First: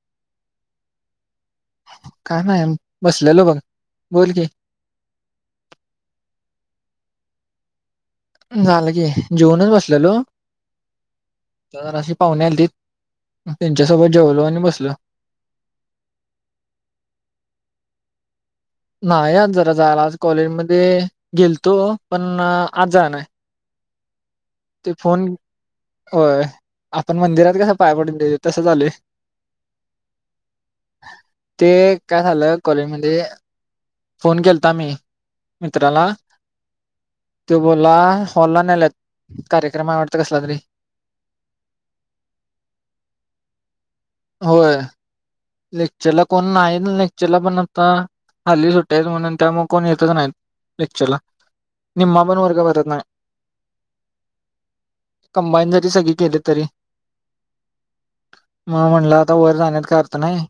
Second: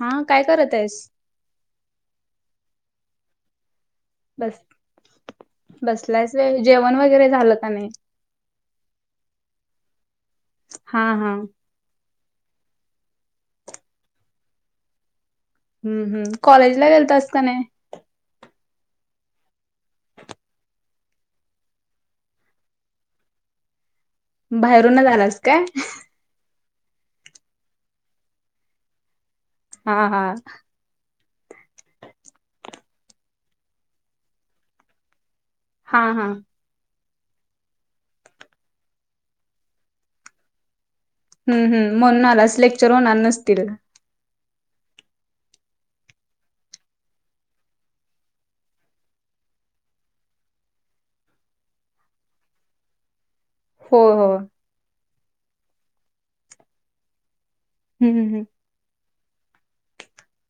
हा काय करतएस? काय नाही बसलेलो बघ. बोल की बस बसलायस व्हय जेवण वगैरे झालं का नाही? झालं की जेऊनच बसलेलो. हा हा. पाहुण्या आलतीत त्यांच्यासोबत जेवलो आणि बसलो. हम्म हम्म कॉलेजला गेलातास का नाय? नाई आज जरा जायला आ कॉलेज मध्ये गेलतो पण आत जाया नाय. ते बाहेरूनच फोन आलास काय? होय. आपण मंदिरात कसं पाय पडून देतो तसं झालयं. हा हा. ते काय झालं कॉलेज मध्ये फोन केलता मी हा मित्राला. हा त्यो बोलला हॉलला नेल्यात कार्यक्रम आय वाटत कसला तरी. हम्म हम्म म्हणून आलास लेक्चर होणार नसतील. होय लेक्चरला कोण नाई अन लेक्चरला पण आता हल्ली सुट्ट्यायत म्हणून त्यामुळं कोण येतच नाही लेक्चरला निम्मा पण वर्ग भरत नाय. होय हो. कंबाईन जरी सगळी केली तरी हम्म हम्म हम्म. म म्हणला ता वर जाण्यात का अर्थ नाही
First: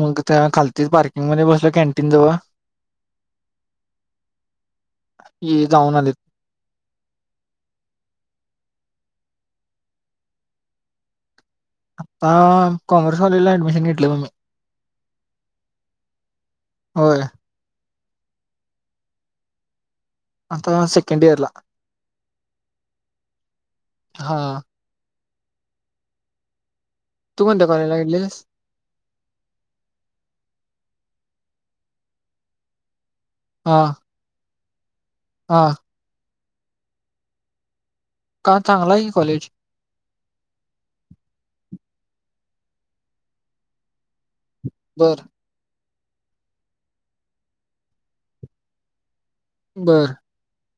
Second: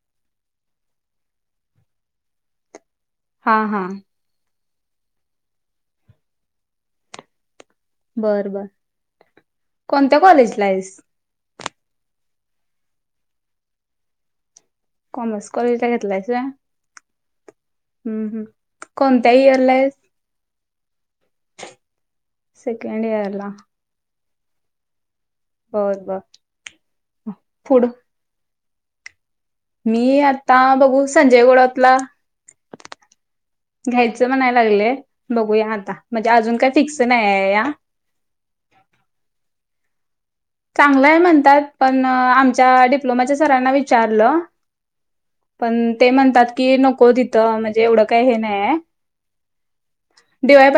मग त्या खालती पार्किंग मध्ये बसलो कॅन्टीन जवळ हा हा ये जाऊन आलेत बर बर कोणत्या कॉलेजला आहेस ह कॉमर्स कॉलेजला ऍडमिशन घेतलं म मी कॉमर्स कॉलेज ला घेतलायच होय हम्म हम् कोणत्या इयरला आहे आता सेकंड इयरला सेकंड इयरला हा बत ब तू कोणत्या कॉलेजला गेलीस मी आता बघू संजय गोडतला हा घ्यायचं म्हणय लागलंय हा बघूया आता म्हणजे अजून काय फिक्स नाही आहे या का चांगला आहे की कॉलेज चांगलंय म्हणतात पण आमच्या डिप्लोमाच्या सरांना विचारलं बर ते म्हणतात की नको तिथं म्हणजे एवढं काही हे नाही आहे बर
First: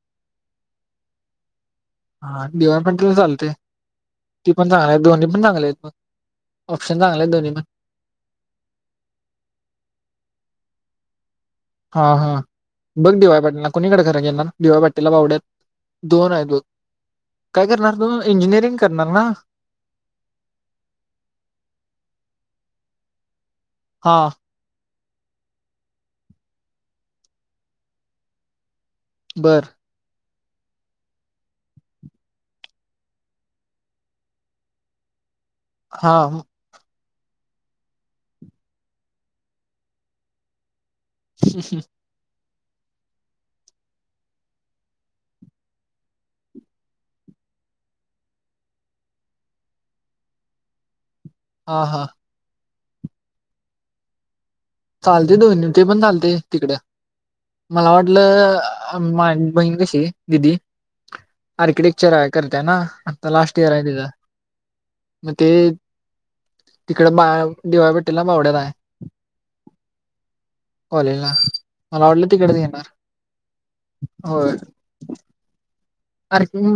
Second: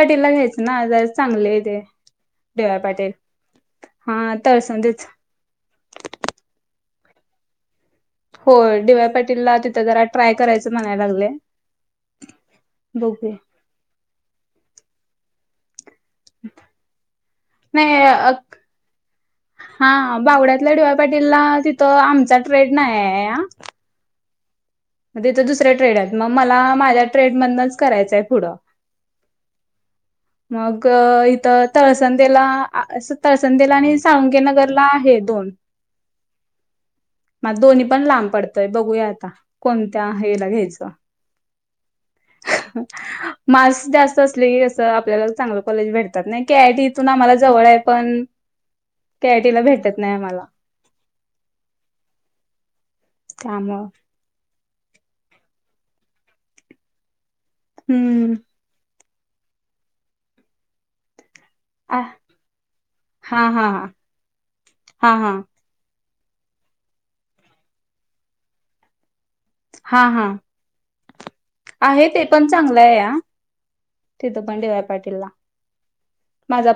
तेला घ्यायचं ना जर चांगले आहे ते हा डी वाय पाटील चालते हा ती पण चांगली आहे तळसंदीच दोन्ही पण चांगले मग ऑप्शन चांगले आहे दोन्ही पण हो डी वाय पाटीलला तिथं जरा ट्राय करायचं म्हणायला लागलं हा हा बघ डी वाय पाटील कोणीकडे खरा डी वाय पाटील ला पावड्यात दोन काय करणार नाही त अ, इंजिनिअरिंग करणार ना हा बावड्यातल्या डिवा्या पाटीलला तिथं आमचा ट्रेड नाही आहे हा हा ते तर दुसऱ्या ट्रेड आहेत मग मला माझ्या ट्रेडमधनच करायचंय पुढं बर मग इथं तळसंदेला अस तळसंदेला आणि साळुंगे नगरला आहे दोन हा मग दोन्ही पण लांब पडतंय बघूया आता कोणत्या हेला घ्यायचं हम् हम मास जास्त असले आपल्याला चांगलं कॉलेज भेटतात नाही के आयटी इथून आम्हाला जवळ आहे पण कॅटीला भेटत नाही आम्हाला हा हा काम चालते दोन्ही ते पण चालते तिकडे मला हम्म वाटलं मा बहीण कशी दिदी आ आर्किटेक्चर आहे करतय ना आता हा लास्ट हा इयर आहे हा तिथं हा हा मग ते तिकडे बा डी वाय पाटील मावडे्याला आहे हा हा कॉलेजला मला आहे ते वाटलं पण तिकडेच चांगलं घेणार आहे या त त होय पण आहे डी वाय पाटील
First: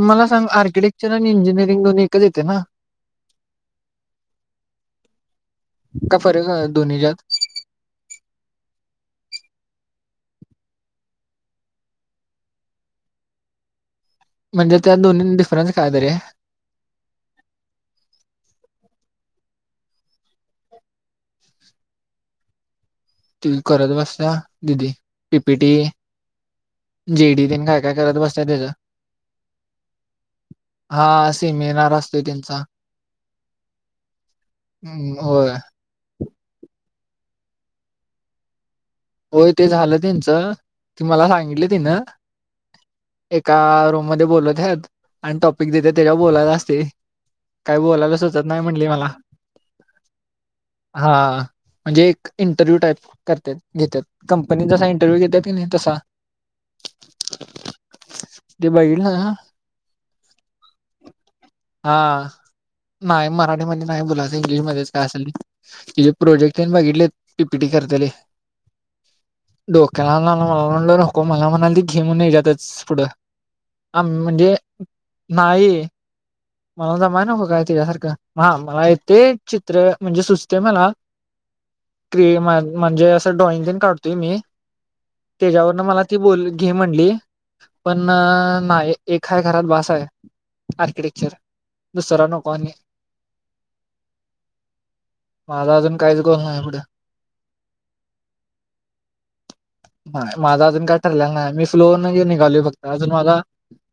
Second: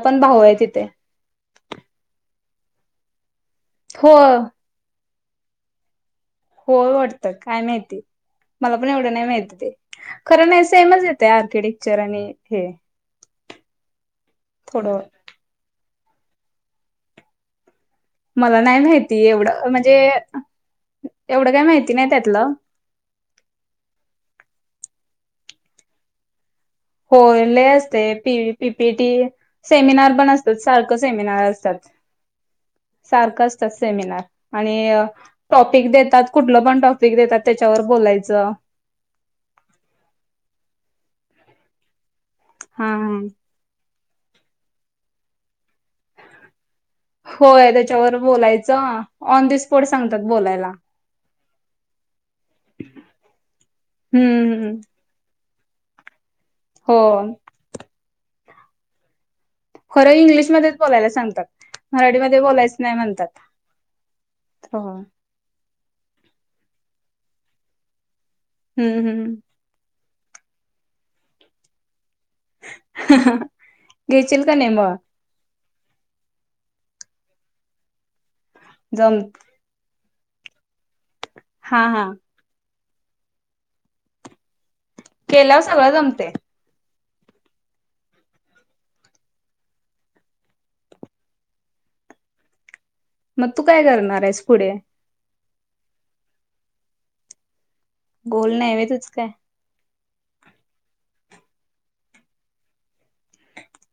मला सांग आर्किटेक्चर आणि इंजिनिअरिंग दोन्ही एकच येते ना हो का फरक आहे हो दोन्हीच्यात वाटतं काय माहिती मला पण एवढं नाही माहती ते खरं नाही सेमच येत आर्किटेक्चर आणि हे म्हणजे त्या थोडं दोन् डिफरन्स कायतरी आहे मला नाही माहिती एवढं म्हणजे एवढं काय माहिती नाही त्यातलं त करत बसता दिदी टीपी टी ह होले असते पी त्याचं पीपीटी सेमिनार पण असतात सारखं सेमिनार असतात असत त्यांचा सारखं असतात सेमिनार आणि हम्म, होय टॉपिक देतात कुठलं पण टॉपिक देतात त्याच्यावर बोलायचं होय ते झालं त्यांचं ती मला सांगितली तिनं हा एका रूम मध्ये बोलत आहेत आणि त थ तेच्या बोलायला असते होय काही बोलायला त्याच्यावर सुचत नाही म्हटली बोलायचं मला ऑन द स्पॉट सांगतात बोलायला हा म्हणजे एक इंटरव्ह्यू टाईप करते घेत हम्म कंपनीत हम्म जसा इंटरव्ह्यू घेते ति नाही तसा हो ते बघल ना खरं इंग्लिशमध्येध्येच बोलायला सांगतात हा मराठीमध्ये बोलायच नाही म्हणतात मराठीमध्ये नाही बोलायचं हो इंग्लिशमध्येध्येच काय असेल तिचेे प्रोजेक्ट बघितले पीपीटी करता हम्म हम्म क मला म्हण नको मला म्हणाली घेऊन जातच पुढं आ घेशील म्हणजे का नाही मग नाही मला तर माहि नकं काय यासारखं मला जम ते चित्र म्हणजे सुचते मला हा हा क्रि म्हणजे असं ड्रॉइंग पण काढतोय मी केल्यावर त्याच्यावरन सगळं मला ती जमते बोल घे म्हणली पण नाही एय घरात बास आहे आर्किटेक्चर दुसरा नकनी मग तू काय करणार आहेस पुढे माझा अजून काहीच कर नाही आहे पुढे गोल नाहीव तच काय नाही माझा अजून काय ठरलेला नाही मी फ्लोनऊ निघाल फक्त अजून मझला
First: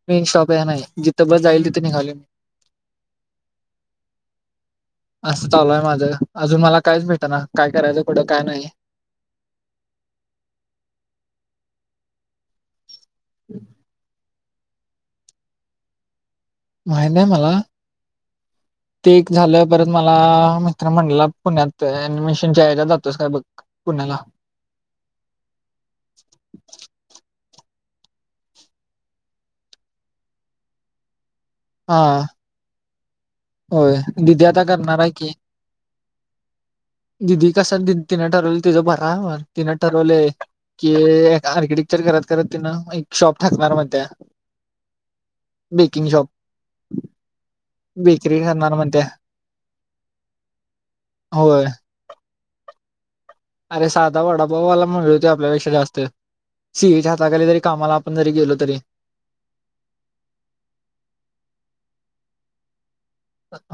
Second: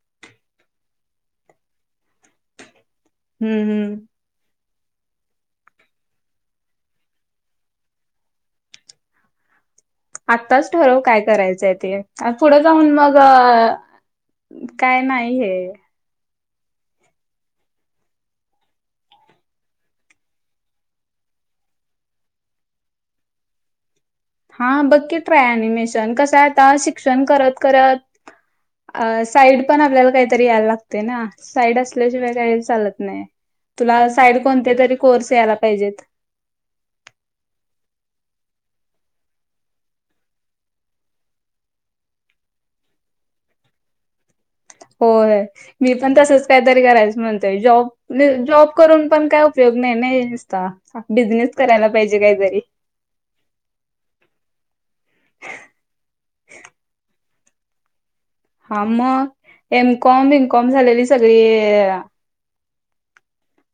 मेन शॉप आहे नाही जिथं बस जाईल तिथे निघाली मी हम्म हम्म असं चालू आहे माझं अजून मला कायच भेट ना काय करायचं कुठं काय नाही आत्ताच ठरव काय करायचंय ते पुढे जाऊन मग काय नाही हे माहिने्या मला [inaudible] ते एक झालं परत मला मित्र म्हटला पुण्यातनमिशनच्या यायला जातोस काय बघ पुण्याला हा बघकी ट राय अनिमेशन कस आता शिक्षण करत करत साईड पण आपल्याला काहीतरी याला लागते ना साईड हा असल्याशिवाय का चालत नाही होय तुला साईड दिदी आता कोणते तरी करणार आहे की कोर्स यायला पाहिजेत दिदी कस तिनं ठरवले तिझं बरा तिनं ठरवले कि आर्किटेक्चर करत करत तिनं एक शॉप ठाकणार मण त्या हो मी पण तसच काहीतरी करायचं म्हणतय जॉब बेकरी जॉब करणार म्हणत्या करून पण काय उपयोग नाहीस बिझनेस होय करायला पाहिजे कायतरी अरे साधा वडापाऊवाला म्हणले होती आपल्यापेक्षा जास्त सीएच्या हाताखाली तरी कामाला आपण जरी गेलो तरी हा मग एमकॉम बमकॉम झालेली सगळी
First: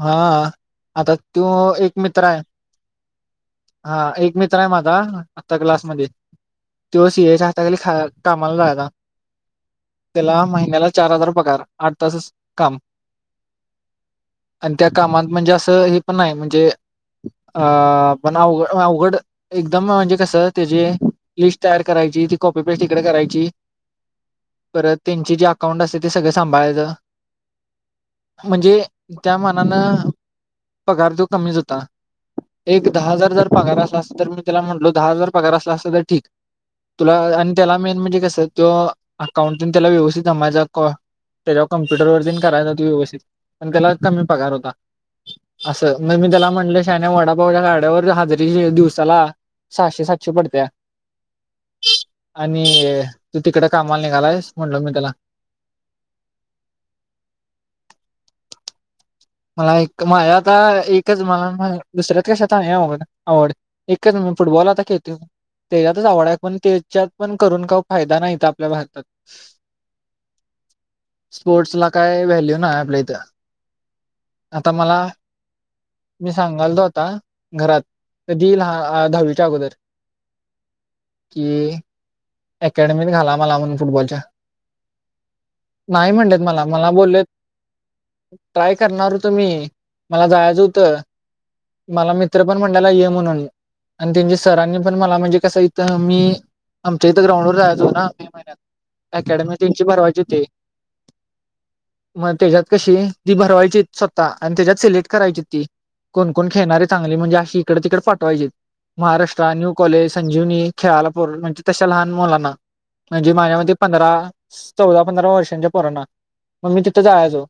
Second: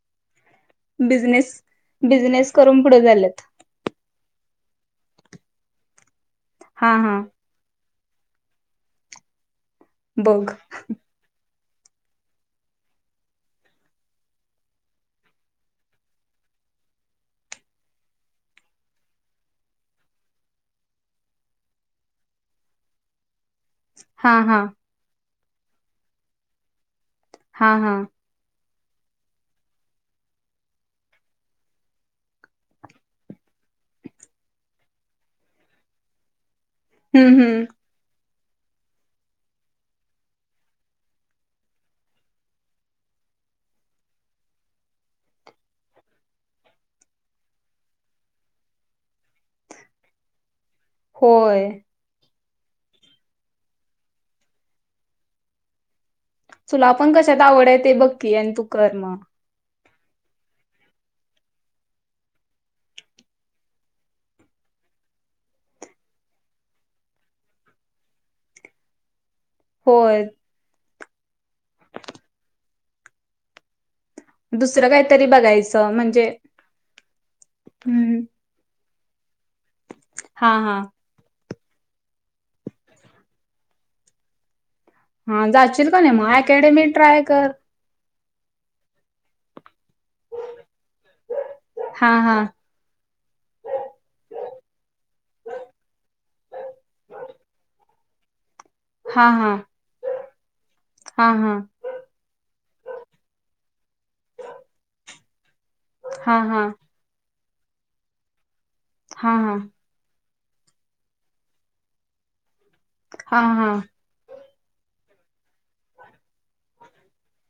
हा आता तो बिझनेस एक मित्र आहे बिझनेस करून पुढे झालेत हा एक मित्र माझा आता क्लास म हा ते हा सीच्या हातााली ख कामाला जायता त्याला बघ महिन्याला चार हजार पगार. आठ तासच काम. आणि त्या कामात म्हणजे असं हे पण आहे म्हणजे अ पण अ अवघड एकदम म्हणजे कस त्याजी लिस्ट तयार कराय [unintelligible] पेस्ट त इकडे करायची हा हा परत त्यांची जे अकाउंट असते ते सगळं सांभाळायचं. हां हां म्हणजे त्या मनान पगार जो कमीच होता. एक दहा हजार जर पगार असला असत तर मी त्याला म्हटलो दहा हजार पगार असला असत तर ठीक. तुला हम्म आणि हम्म त्याला मेन म्हणजे कस तो अकाउंटिंग त्याला व्यवस्थित माझा त्याच्यावर कम्प्युटर वरती करायलावती व्यवस्थित पण त्याला कमी पगार होता. असं मग मी त्याला म्हटलं शाहण्या वडापावच्या गाड्यावर हजरी दिवसाला सहाशे सातशे पडतेय. होय आणि तू तिकडे कामाला निघालायस म्हटल मी त्याला. तुला पण कशात आवड आहे ते बघकी आणि तू कर मग. माझ्या आता एकच मला दुसऱ्यात कशात आवड आवड एकच फुटबॉल. त्याच्यातच आवडा आहे पण त्याच्यात पण करून का फायदा नाहीत आपल्या भारतात. होय स्पोर्ट्स ला काय व्हॅल्यू नाही आपल्या इथं. आता दुसरं मला काहीतरी बघायचं म्हणजे मी सांगाल तो आता घरात कधी ल हां हां कि अकॅडमीत घाला मला म्हणून फुटबॉलच्या. हा जाशील का नाही मग म्हणलेत मला अकॅडमी मला ट्राय बोललेत कर. ट्राय करणार होतो मी. मला जायचं होतं हा मला हा मित्र पण म्हंटयला ये म्हणून आणि त्यांची सरांनी पण मला म्हणजे कस इथं मी आमच्या इथं ग्राउंड वर जायचो ना मे महिन्यात. हा हा अकॅडमी त्यांची भरवाची होती. हा हा मग त्याच्यात कशी ती भरवायची स्वतः आणि त्याच्यात सिलेक्ट करायची ती कोण हा कोण हा खेळणारे चांगली म्हणजे अशी इकडे तिकडे पाठवायची. हा महाराष्ट्र हा न्यू कॉलेज संजीवनी खेळालापूर म्हणजे तशा लहान मुलांना म्हणजे हा हा माझ्यामध्ये पंधरा चौदा पंधरा वर्षांच्या पोरांना मग मी तिथं जायचो.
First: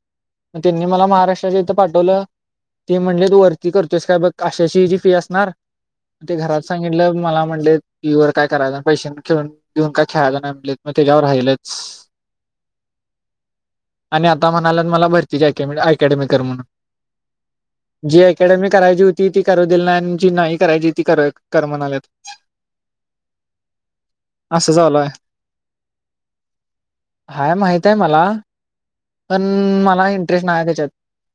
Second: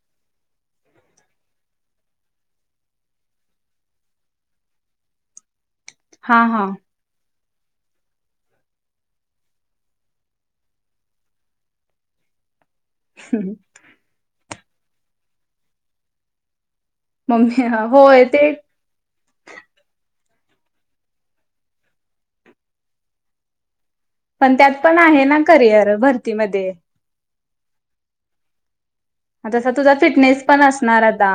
म त्यांनी मला महाराष्ट्राच्या इथं पाठवलं. ते म्हणले तू वरती करतोस काय बघ आशाशी ह जी फी असणार. ते हा घरात हा सांगितलं मला म्हटले [unintelligible] काय करायला पैश खेळून देऊन का खेळाला नाही म्हटले मग त्याच्यावर राहिलच. हम् आणि आता म्हणाल्या मला भरतीची अकॅडेमीक म्हणून. मम्मी जी होय ते अकॅडमी करायची होती ती करू दिली नाही‌ जी नाही करायची ती कर कर म्हणालेत. पण त्यात पण आहे ना करिअर भरतीमध्ये. हाय माहित आहे मला. पण तसा तुझा मला फिटनेस इंटरेस्ट पण नाही त्याच्यात असणार आता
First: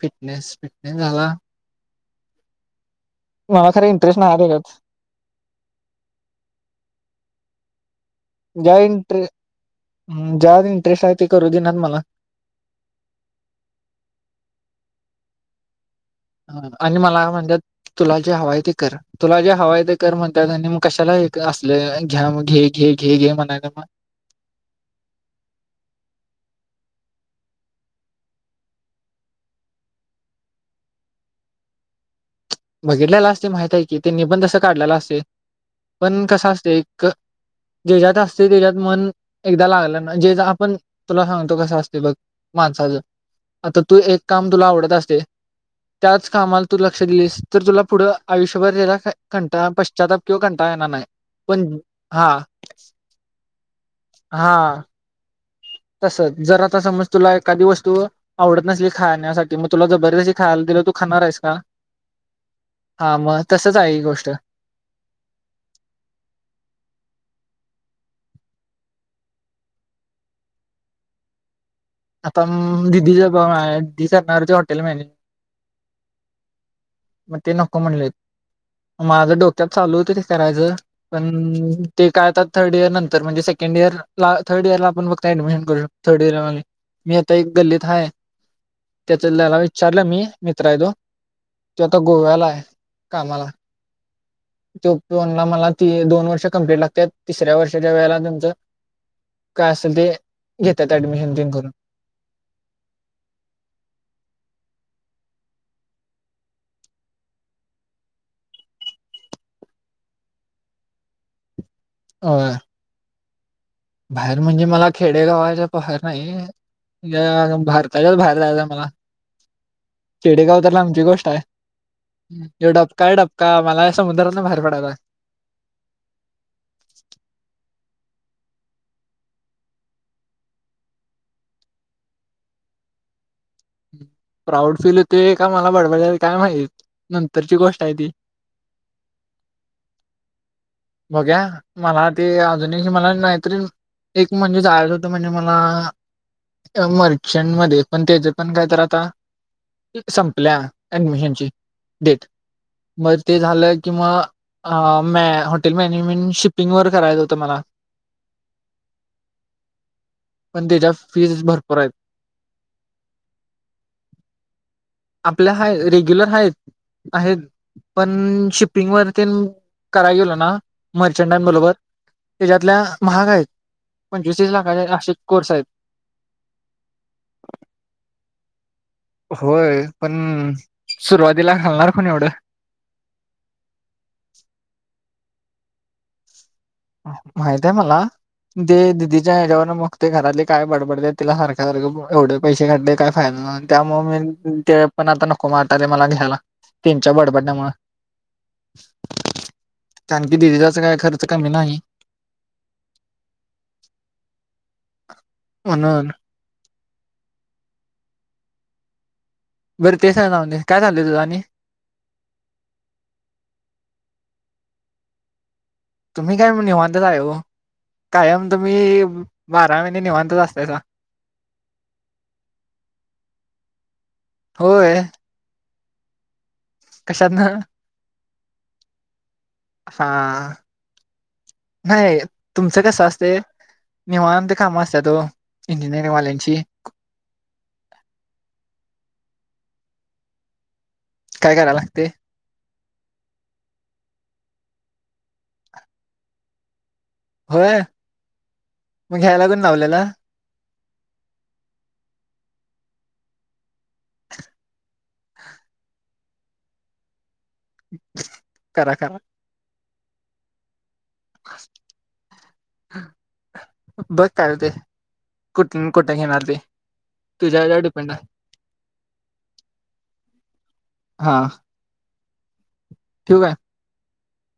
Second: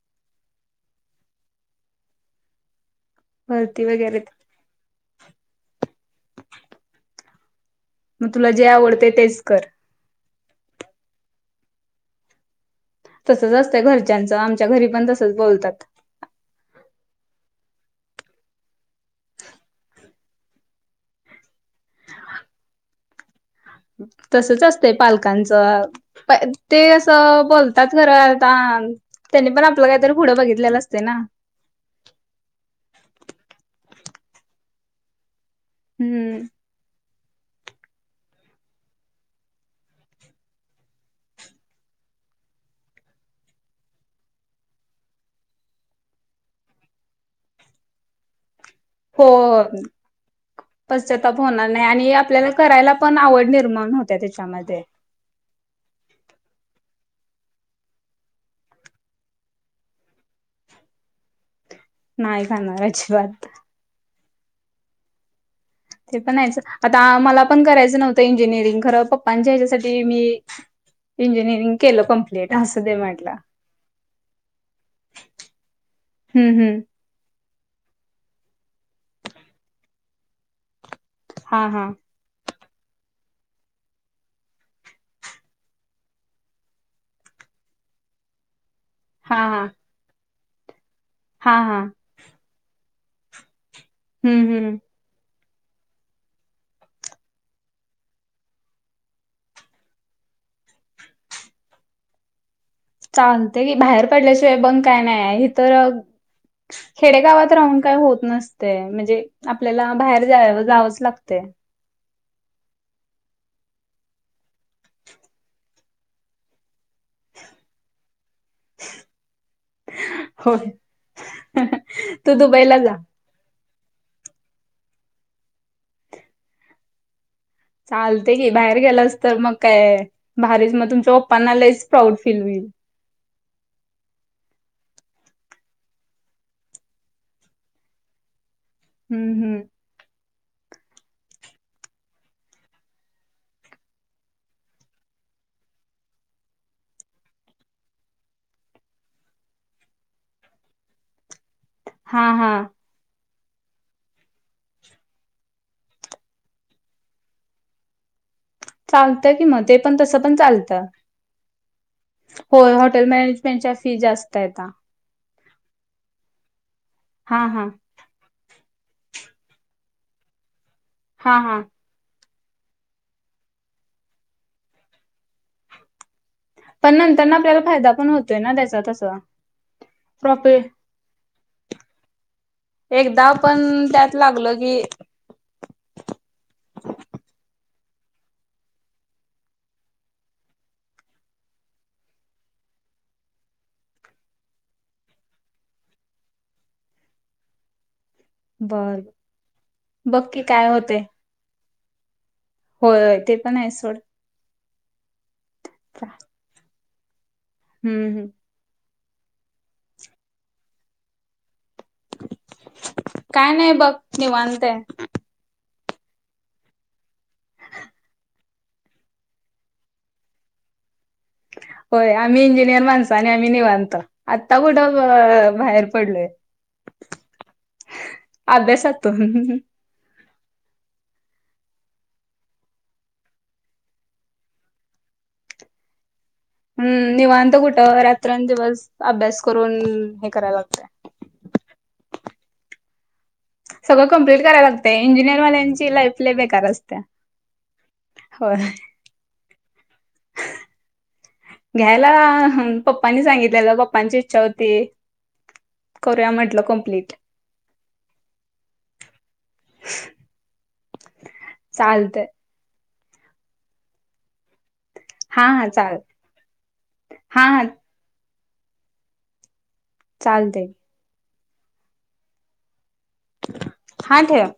फिटनेस नाही झाला. मला खर भरती इंटरेस्ट वगैरे नाही त्याच्यात. मग तुला जे आवडते इंटरे तेच कर. ज्या इंटरेस्ट आहे ते करू देईनात मला. तसच असतं घरच्यांच आमच्या घरी पण तसच बोलतात. आणि मला म्हणतात तुला जे हवाय ते कर तुला जे हवाय ते कर म्हणतात आणि मग कशाला असले घ्या घे घे घे घे म्हणा तसच असते पालकांच प ते बोलतात खरं आता त्यांनी पण आपलं काहीतरी पुढं बघितलेलं असते ना, [inaudible] बघितलेला असते माहित आहे की त्यांनी पण तस काढलेलं असते पण हम्म कस असते. क जेच्यात असते त्याच्यात मन एकदा लागलं ना जे आपण तुला सांगतो कस असते बघ मा आता तू एक काम तुला आवडत असते त्याच कामाला तू लक्ष दिलीस. तर तुला पुढं आयुष्य हो [unintelligible] पश्चातातप किंवा कंटाळा येणार नाही पश्चाताप पण होणार नाही आणि हा आपल्याला करायला पण आवड निर्माण होत्या त्याच्यामध्ये, तसं जर आता समज तुला एखादी वस्तू आवडत नसली खाण्यासाठी मग तुला जबरदस्ती खायला. त तू खाणार आहेस का नाही खाणार हा मग अजिबात तसच आहे गोष्ट ते पण यायचं आता मला पण करायचं नव्हतं इंजिनिअरिंग खरं पप्पांच्या ह्याच्यासाठी मी इंजिनीिरींग आता दिदी [unintelligible] सरणारच्या हॉटेल मॅनेज हम्म हम्म मग ते नको म्हणलेत, माझ्या डोक्यात चालू होत ते करायचं. हा पण हा ते काय आता थर्ड इयर नंतर म्हणजे सेकंड इयर ला थर्ड इयर ला आपण बघत ऍडमिशन करु शकतो थर्ड इयर मी आता एक गल्लीत हाय. त्याच हा त्याला हा विचारलं मी मित्र आहेदो हा हा तो आता गोव्याला आहे. कामाला हम्म हम्म तो फोनला मला त दोन वर्ष कंप्ट ला तिसऱ्या वर्षाच्या वेळेला तुमच काय असेल ते घेतात ऍडमिशन तेन करून चालते की बाहेर पडल्याशिवाय बंग काय नाही आहे हे तर खेडेगावात राहून काय होत नसते म्हणजे आपल्याला बाहेर जा जावंच लागते. ह ह बाहेर म्हणजे मला खेडेगावाच्या पहर नाही या भारताच्याच बाहेर जायच मला खेडेगाव होय तर लांब ची गोष्ट आहे. तू हयो दुबईला जा डपकाय डपका मला समुद्रातून बाहेर पडाला. चालते की बाहेर गेलास तर मग काय भारीच मग तुमच्या पप्पांना लईच प्राऊड फील होईल. हम्म प्राऊड फील होते का मला बडवा काय माह नंतरची गोष्ट आहे ती. हम्म हम्म बहुया मला ते अजून मला नाहीतरी. एक म्हणजेचयच होतं म्हणजे मला मर्चंट मध्ये पण त्याच्या पण काय तर आता संपल्या ऍडमिशन ची हा हा ते झालं किंवा हॉटेल मॅनेजमेंट शिपिंग वर करायचं होतं मला. चालतं कि मग ते पण तसं पण चालतं. त्याच्या फीज भरपूर आहेत. होय हॉटेल मॅनेजमेंटच्या फी जास्त आहे आता आपल्या हा रेग्युलर हाय आहेत हा हा पण श पिंग वरती कराय गेल ना हा मर्चंटां हा बरोबर, त्याच्यातल्या महाग आहेत पंचवीसस लाखाचे असे कोर्स आहेत. पण नंतर ना आपल्याला फायदा पण होतोय ना त्याचा. तसा होय पण प्रॉफिट सुरुवातीला घालणार कोण एवढं. एकदा पण त्यात लागल की. माहित आहे मला. ते दिदीच्या ह्याच्यावरं मगते घराले काय बडबडले तिला सारख्या सारखं एवढे पैसे काढले काय फायदा त्यामुळ मी ते पण आता नको वाटायलय मला घ्यायला तेंच्या च्या बडबडण्यामुळ. बर [unintelligible] बघकी काय दीदीचा काही होते खर्च कमी नाही. होय होय ते पण आहे सोड. म्हणून. हम्म हम्म बरं ते सगळे जाऊते काय चाललं तुझ आणि- काय नाही बघ निवांत हे. तुम्ही काय मग निवांतच आहे व. कायम तुम्ही बाराही महिने निवांतच असतायसा होय आम्ही इंजिनियर माणस आणि आम्ही निवांत आत्ता कुठं बाहेर- पडलोय. कशातन? अभ्यासा तो हुं हुं हा हा... [inaudible] नाही तुमचं कस असते निवांत काम असतात ओ इंजिनिअरिंग वाल्यांची. हम्म निवांत कुठं रात्रंदिवस अभ्यास करून हे करायला लागतय. काय कराय लागतय- सगळं कंप्लीट करायला लागते इंजिनिअरवाल्यांची लाईफ लय बेकार असतया. होय मग घ्यायला कुणी लावलेल! घ्यायला पप्पांनी सांगितलेलं पप्पांची इच्छा होती. करूया म्हटलं कंप्लीट. करा करा. चालतय. बघ काय होतय. हा हा कुठुन चाल कुठे घेउन आलते हा हा तुझ्यावर डिपेंट आहे. चालतय. हा ठेवु काय? हा ठेव.